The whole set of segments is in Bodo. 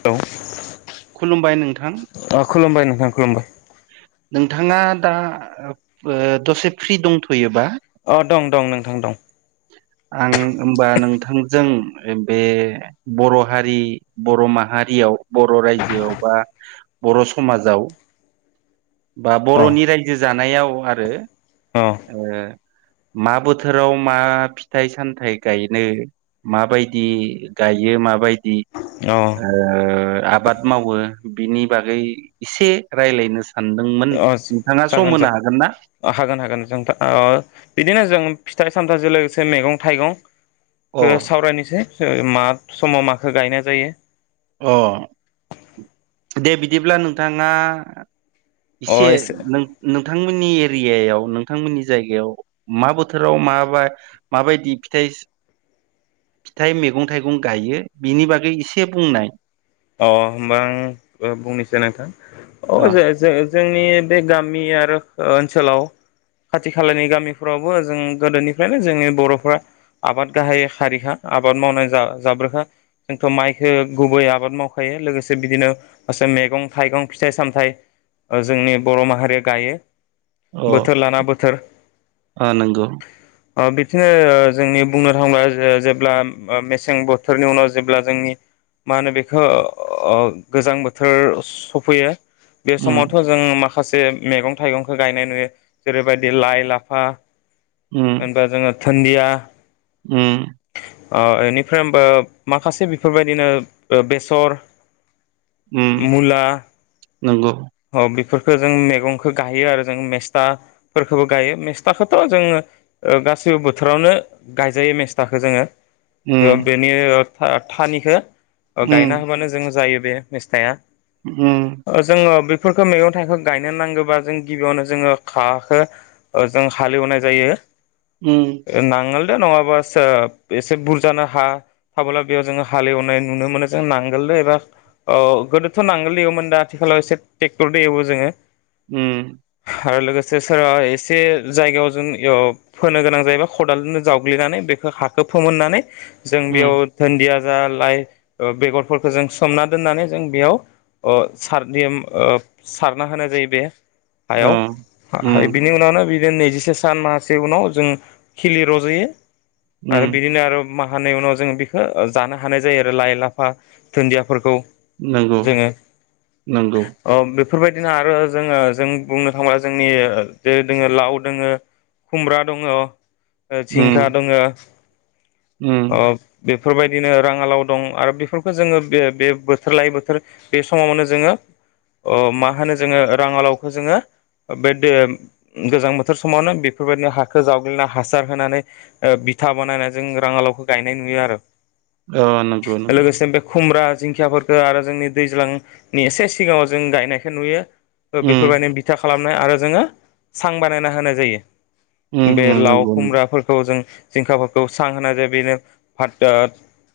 हेलौ खुलुमबाय नोंथां अ खुलुमबाय नोंथां खुलुमबाय नोंथाङा दा ओ दसे फ्रि दंथ'यो? अ दं दं [unintelligible] नोंथां दं आं होमबा नोंथां थांजों बे बर' हारि बर' माहारियाव बर' रायजोआव बा बा बर' समाजाव बा औ बर'नि रायजो जानायाव आरो औ ओ मा बोथोराव मा फिथाइ सामथाइ गायनो माबायदि गायो माबायदि औ ओ आबाद मावो बिनि बागै एसे रायलायनो सो अ जागोन ना जागोन हागोन हागोन जों ओ बिदिनो जों फि फिथाइ सामथाइजों लोगोसे मेगं अ थाइगंखो सावरायनोसै ओ मा समाव माखो गायनाय जायो अ दे बिदिब्ला नोंथाङा अ इसे एसे नों नों नोंथांमोननि एरियायाव नोंथांमोननि जायगायाव मा बोथोराव माबा माबायदि फिथाइ फिथाइ मेगं थाइगं गायो बिनि बागै एसे बुंनाय अ होमबा आं बुंनोसै नोंथां अ [unintelligible] जोंनि बे गामि आरो ओनसोलाव खाथि खालानि गामिफोरावबो जों गोदोनिफ्रायनो जोंनि बर'फोरा आबाद गाहाय हारिखा आबाद मावना जा जाग्राखा जोंथ' माइखो गुबै आबाद आबाद मावखायो लोगोसे बिदिनो [unintelligible] मेगं थाइगं फिथाइ सामथाइ जोंनि बर' माहारिया गायो अ बोथोर लाना बोथोर अ नंगौ ओ बिदिनो जोंनि बुंनो थाङोबा जेब्ला मेसें बोथोरनि उनाव जेब्ला जोंनि मानोबे ओ गोजां बोथोर सफैयो बे उम समावथ' जों मा माखासे मेगं थाइगंखौ गायनाय नुयो जेरैबायदि लाइ लाफा उम जेनबा जोङो थोन्दिया उम अ एनिफ्राय ओमबो माखासे बिफोरबायदिनो बेसर उम मुला नंगौ बेफोर जों मैगंखौ गायो आरो जों मेस्थाफोरखौबो गायो मेस्थाखौथ' जों ओ सैबो बोथोरावनो गायजायो मेस्थाखौ जोङो उम बेनि थानिखौ ओ उम गायना होबानो जों जायो बे मिस्थाया उम [inaudible] बेफोरखौ मैगं थाइखौ गायनो नांगौबा जों गिबियावनो जोङो हाखौ जों हालेवनाय जायो उम ओ नांगोल दा नङाबा एसे बुरजानो हा थाबोला बेयाव जोङो हाल एवनायनि नुनो मोनो जों नांगोलनो एबा गोदोथ' नांगोल दंवोमोन दा आथिखालाव सो ट्रेक्टरजों एबो जोङो ओम आरो लोगोसे सोरबा एसे जायगायाव जों फोनो गोनां जायोबा खदालजोंनो जावग्लिनानै बे हाखौ फोमोननानै जों बेयाव उम दोनदिया जा लाइ बेगरफोरखौ जों सोमना दोननानै जों बेयाव ओ सार नियम सारना होनाय जायो बेहाय अ हायाव उम बिनि उनावनो बि बिदिनो नैजिसे सान माहासे उनाव जों खिलि रज'यो आरो उम बिदिनो आरो माहानै उनाव जोङो बेखौ जानो हानाय जायो आरो लाइ लाफा दुुनदियाफोरखौ नंगौ नंगौ ओ बेफोरबायदिनो आरो जोङो जों बुंनो थांङोब्ला जोंनि जे दोङो लाव दोङो खुमब्रा दङ ओ जिंखा उम दङ उम ओ बेफोरबायदिनो राङालाव दं आरो बेफोरखौ जोङो बे बे बोथोर लायै बोथोर बे समावनो जोङो अ मा होनो जोङो राङालावखौ जोङो ओ बे गोजां बोथोर समावनो बेफोरबायदिनो हाखौ जावग्लिना हासार होनानै ओ बिथा बानायनानै जों राङालावखौ गायनाय नुयो आरो अ नंगौ नंगौ लोगोसे बे खुमब्रा दिंखियाफोरखौ आरो जोंनि दैज्लांनि एसे सिगाङाव जों गायनायखौ नुयो उम बेफोरबायदिनो बिथा खालामनाय आरो जोङो सां बानायना होनाय जायो उम बे उम लाव नंगौ खुमब्राफोरखौ जों जिंखाफोरखौ सां होनाय जायो बेनो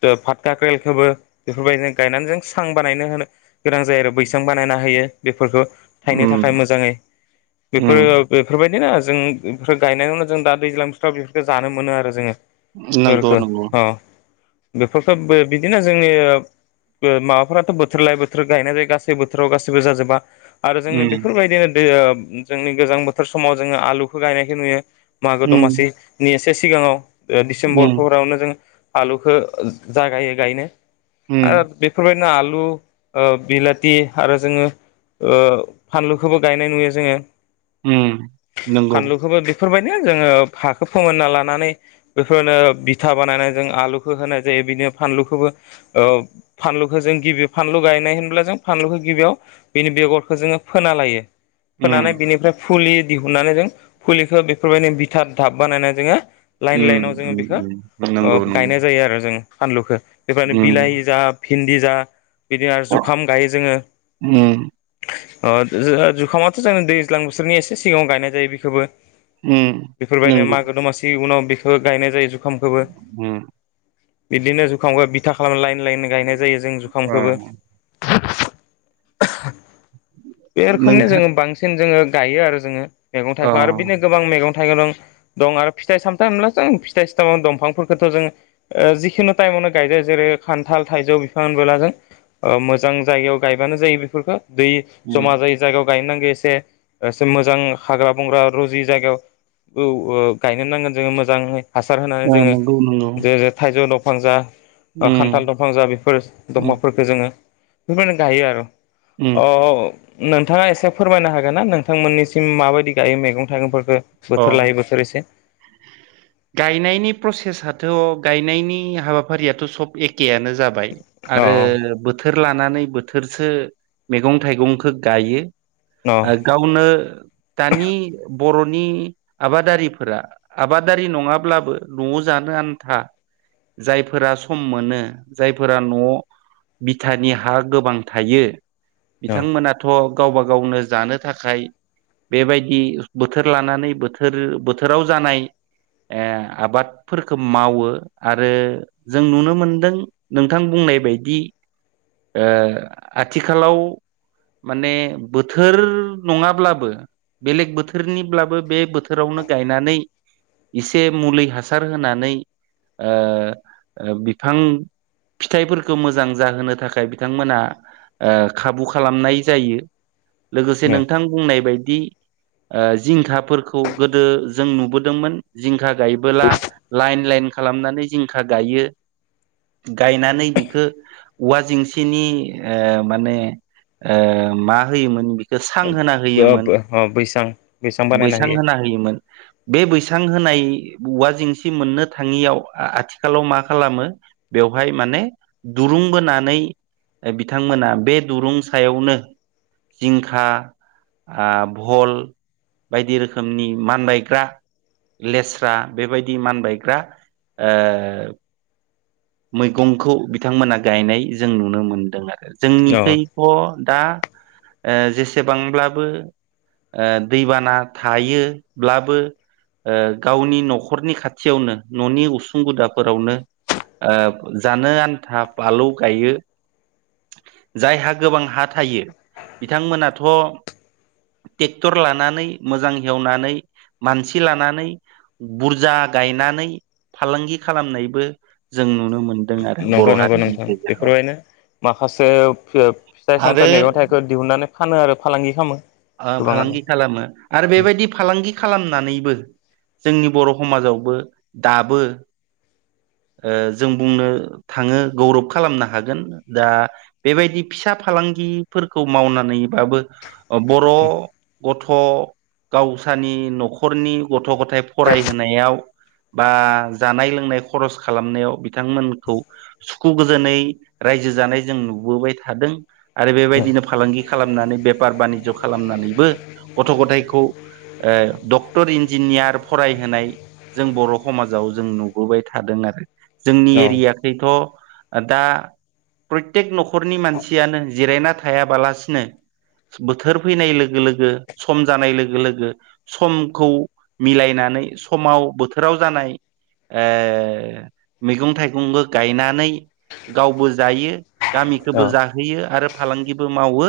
[unintelligible] फाता क्रेलखौबो बेफोरबायदि गायनानै जों सां बानायनो होनो गोनां जायो आरो बैसां बानायना होयो बेफोरखौ थायनो उम थाखाय मोजाङै बेफोरो उम बेफोरबायदि जों बेफोर गायनायावनो जों दा दैज्लां बेफ्राव बेफोरफोरखौ जानो मोनो आरो जोङो नंगौ बेफोरखौ नंगौ अ बेफोरखौ बिदिनो जोंनि माबाफोराथ' बोथोर लायै बोथोर गायनाय जायो गासै बोथोराव गासैबो जाजोबा आरो जोंनि उम बेफोरबायदिनो दै जोंनि गोजां बोथोर समाव जोङो आलुखौ गायनायखौ नुयो मागो उम दमासिनि एसे सिगाङाव ओ डिसेम्बर उम फोरावनो जों आलुखौ जागायो गायनो उम आ बेफोरबायदि [unintelligible] आलु ओ बिलाथि आरो जोङो ओ फानलुखौबो गायनाय नुयो जोङो उम नंगौ फानलुखौबो बेफोरबायदिनो जोङो हाखौ फोमोनना लानानै बेफोरनो बिथा बानायनाय जों आलुखौ होनाय जायो बिदिनो फानलुखौबो ओ फानलुखौ जों गिबि फानलु गायनाय होनब्ला जों फानलुखौ गिबियाव बिनि बेगरखौ जोङो फोना लायो फोनानै उम बिनिफ्राय फुलि दिहुननानै जों फुलिखौ बेफोरबायदि बिथार दाब बानायनानै जोङो लाइन उम लाइनाव जोङो उम बेखौ उम ओ नंगौ गायनाय नंगौ जायो आरो जोङो फानलुखौ बेबादिनो उम बिलाहि जा भिन्दि जा बिदिनो आरो जुखाम गायो जोङो उम ओ जुखामाथ' जोंनि दैज्लां बोथोरनि एसे सिगाङाव गायनाय जायो बेखौबो उम [inaudible] बेफोरबायदिनो नंगौ मागो दमासि उनाव बेखौ गायनाय जायो जु ओम इदिनो जुखामखो बिथा खालाम लइन लाइन गायनाय जायो जों ओ जुखामखोबो बे रोखोमनि नोंथां जोङो बांसिन जोङो गायो आरो जोङो मेगं अ थाइगखो आरो बिदिनो गोबां थाइगं दं आरो फिथाइ सामथाइ दंफांफोरखोथ जों ओ जि खुनुताइमावनो गायदो जेरै खान्थाल थाइजौ होनबोला जों ओ मोजां जायगायाव गायबानो जायो बेफोरखो दै उम जमा जायि जायगायाव गायनांगो एसे एसे मोजां हाग्रा बंग्रा रजि जायगायाव औ ओ गायनो नांगोन जोङो मोजाङै हासार होनानै ओ जोङो नंगौ नंगौ जेरै थाइजौ दंफां जा ओ खान्थाल उम दंफां जा बेफोर उम दंफांफोरखौ जोङो [unintelligible] गायो आर' उम अ नोंथाङा एसे फोरमायनो हागोन ना नोंथांमोननिसिम माबायदि गायो मैगं थाइगंफोर [unintelligible] बोथोर अ लायै बोथोर एसे गायनायनि प्रसेसआथ' गायनायनि हाबाफारियाथ' सब ए केआनो जाबाय अ आरो बोथो र लानानै बोथोरसो मैगं थाइगंखो गायो। अ ओ गावनो दानि बर'नि आबादारिफोरा आबादारि नङाब्लाबो न'आव जानो आन्था जायफोरा सम मोनो जायफोरा न' बिथानि हा गोबां थायो अ बिथांमोनाथ' गावबा गावनो जानो थाखाय बेबायदि बोथोर लानानै बोथोर बोथोराव जानाय ओ आबादफोरखौ मावो आरो जों नुनो मोनदों नोंथां बुं नाय बायदि ओ आथिखालाव माने बोथोर नङाब्लाबो बेलेग बोथोरनिब्लाबो बे बोथोरावनो गायनानै इसे मुलि हासार होनानै ओ ओ बिफां फिथाइफोरखौ मोजां जाहोनो थाखाय बिथांमोना ओ खाबु खालामनाय जायो लोगोसे नोंथां बुंनाय बायदि ओ जिंखाफोरखौ गोदो जों नुबो दोंमोन जिंखा गायबोला लाइन लाइन खालामनानै जिंखा गायो। गायनानै बिखो औवा जेंसिनि ओ माने ओ मा होयोमोन बि सां होना होयोमोन अ अ बैसां बानायना बैसां होयो होना होयोमोन। बे बैसां होनाय औवा जेंसि मोननो थाङियाव आथिखालाव मा खालामो बे हाय माने दुरुं बोनानै ओ बिथांमोना बे दुरुं सायावनो जिंखा ओ भल बायदि रोखोमनि मानबायग्रा लेस्रा बेबायदि मानबायग्रा ओ मैगंखौ बिथांमोना गायनाय जों नुनो मोनदों आरो अ जोंनिखैथ' दा ओ जेसेबांब्लाबो ओ दैबाना थायोब्लाबो ओ गावनि न'खरनि खाथियावनो न'नि उसुं गुदाफोरावनो ओ जानो आन्था बालौ गायो जायहा गोबां हा थायो बिथांमोनाथ' टेक्टर लानानै मोजां हेवनानै मानसि लानानै बुरजा गायनानै फालांगि खालामनायबो जों नुनो मोनो। नंगौ नंगौ नंथां बेफोरबायनो माखासे फि फिथाइ आरो सामथाइ मैगं थाइगंखौ दिहुनन्नानै फानो आरो फालांगि खामो। फालांगि खालामो आरो बेबायदि फालांगि खालामनानै जोंनि बर' हमाजावबो दाबो ओ जों बुंनो थाङो गौरब खालामनो हागोन दा बेबायदि फिसा फालांगि फोरखौ मावनानैबाबो बर' गथ' गावसानि न'खरनि गथ' ग थाय फरायहोनायाव बा जानाय लोंनाय खरस खालामनायाव बिथांमोनखौ सुखु गोजोनै रायजो जानाय जों नुबोबाय थादों आरो बेबायदिनो फालांगि खालामनानै बेफार बानि खालामनानैबो गथ' गथायखौ ओ डक्टर इन्जिनियार फरायहोनाय जों बर' हमाजाव जों नुबोबाय थादों आरो जोंनि औ एरियाखैथ' दा प्रयटिक न'खरनि मानसियानो जिरायना थायाबालासिनो बोथोर फैनाय लोगो लोगो सम जानाय लोगो लोगो समखौ मिलायनानै सम माव बोथोराव जानाय ओ मैगं थाइगंबो गायनानै गावबो जायो। गामिखोबो जाहोयो आरो फालांगिबो मावो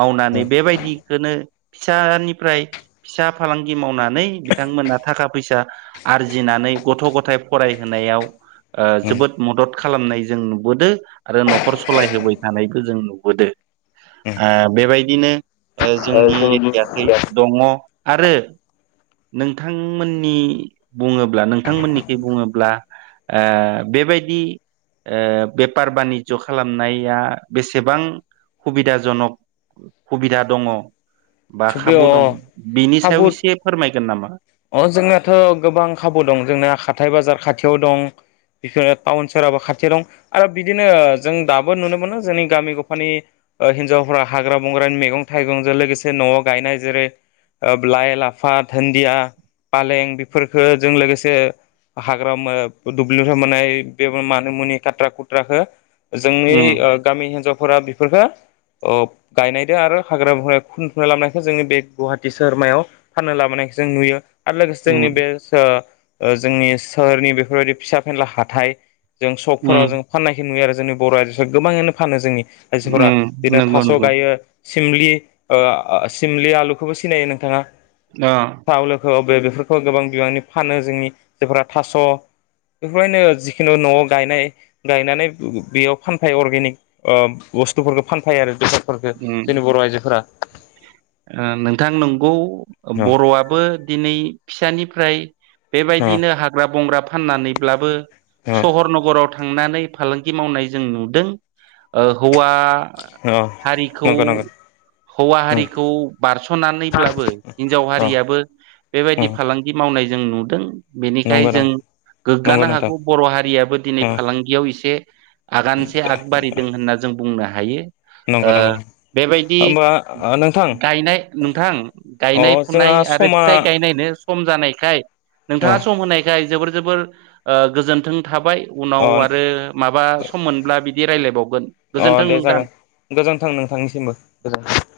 मावनानै बेबायदिखौनो फिसानिफ्राय फिसा फालांगि मावनानै बिथांमोना थाखा फैसा आरजिनानै गथ' गथाय फरायहोनायाव ओ जोबोद मदद खालामनाय जों नुबोदों आरो न'खर सालायहोबाय थानायखौ जों नुबोदों। औ ओ बेबायदिनो जोंनि एरियाथिं दङ आरो नोंथांमोननि बुङोब्ला नोंथांमोननिखि बुङोब्ला ओ बेबायदि ओ बेफार बानिज्य खालामनाया बेसेबां हुबिदाजनक हुबिदा दङ बा थिग बे खाबु दं अ बेनि सायाव खाबु एसे फोरमायगोन नामा? अ जोंनाथ' गोबां खाबु दं जोंना हाथाय बाजार खाथियाव दं। बिफोरो टाउन सहोराबो खाथियाव दं आरो बिदिनो जों दाबो नुनो मोनो जोंनि गामि गफानि हिन्जावफ्रा हाग्रा बंग्रानि मैगं थाइगंजों लोगोसे न'आव गायनाय जेरै लाइ लाफा धोन्दिया फालें बेफोरफोरखो जों लोगोसे हाग्रा दुब्लिनिफ्राय मोन्नाय बे मानो मुनि खाथ्रा खुथ्राखौ जोंनि उम गामि हिनजावफोरा बेफोरफोरखौ अ गायनायदों आरो हाग्रा बंग्रा खनथुमनानै लाबोनायखौ जोंनि बे गुवाहाटि सहोरमायाव फाननो लाबोनाय जों नुयो। आरो लोगोसे उम जोंनि बे जोंनि सोहोरनि बेफोरबायदि फिसा फेनला हाथाय जों उम सकफोराव जों फाननायखौ नुयो आरो जोंनि बर' आजोफ्रा गोबाङैनो फानो जोंनि मानसिफोरा उम बिदिनो नंगौ थास' नंगौ गायो सिमलि ओ सिमलि आलुखौबो सिनायो नोंथाङा। ओ थावलोखौ बेफोरखौ गोबां बिबांनि फानो जोंनि जायफोरा थास' बेफोरबायदिनो जिखुनु न'आव गायनाय गायनानै बेयाव फानफायो अर्गेनिक ओ बुस्थुफोरखौ फानफैयो आरो बेसादफोरखो उम जोंनि बर' आइजोफोरा। नोंथां नंगौ अ बर'आबो दिनै फिसानिफ्राय अ बेबायदिनो हाग्रा बंग्रा फाननानैब्लाबो अ सहर नगराव थांनानै फालांगि मावनाय जों नुदों हौवा अ हारिखौ नंगौ नंगौ हौवा उम हारि खौ बारस'नानैब्लाबो हिनजाव अ हारियाबो बेबायदि उम फालांगि मावनाय जों नुदों बेनिखाय नंगौ जों नंगौ नंगौ गोग्गानो नोंथां हागौ बर' हारियाबो दिनै उम फालांगियाव एसे आगानसे आग बारिदों होनना जों बुंनो हायो। नंगौ ओ नंगौ बेबायदि होमबा नोंथां गायनाय नोंथां अ गायनाय जोंहा फुनाय आरो समा फिथाइ गायनायनो सम जानायखाय अ नोंथाङा सम होनायखाय जोबोर जोबोर ओ गोजोन्थों थाबाय। अ उनाव आरो माबा सम मोनब्ला बिदि रायलायबावगोन अ गोजोन्थों दे नोंथां। जागोन गोजोन्थों नोंथांनिसिमबो गोजोनथों।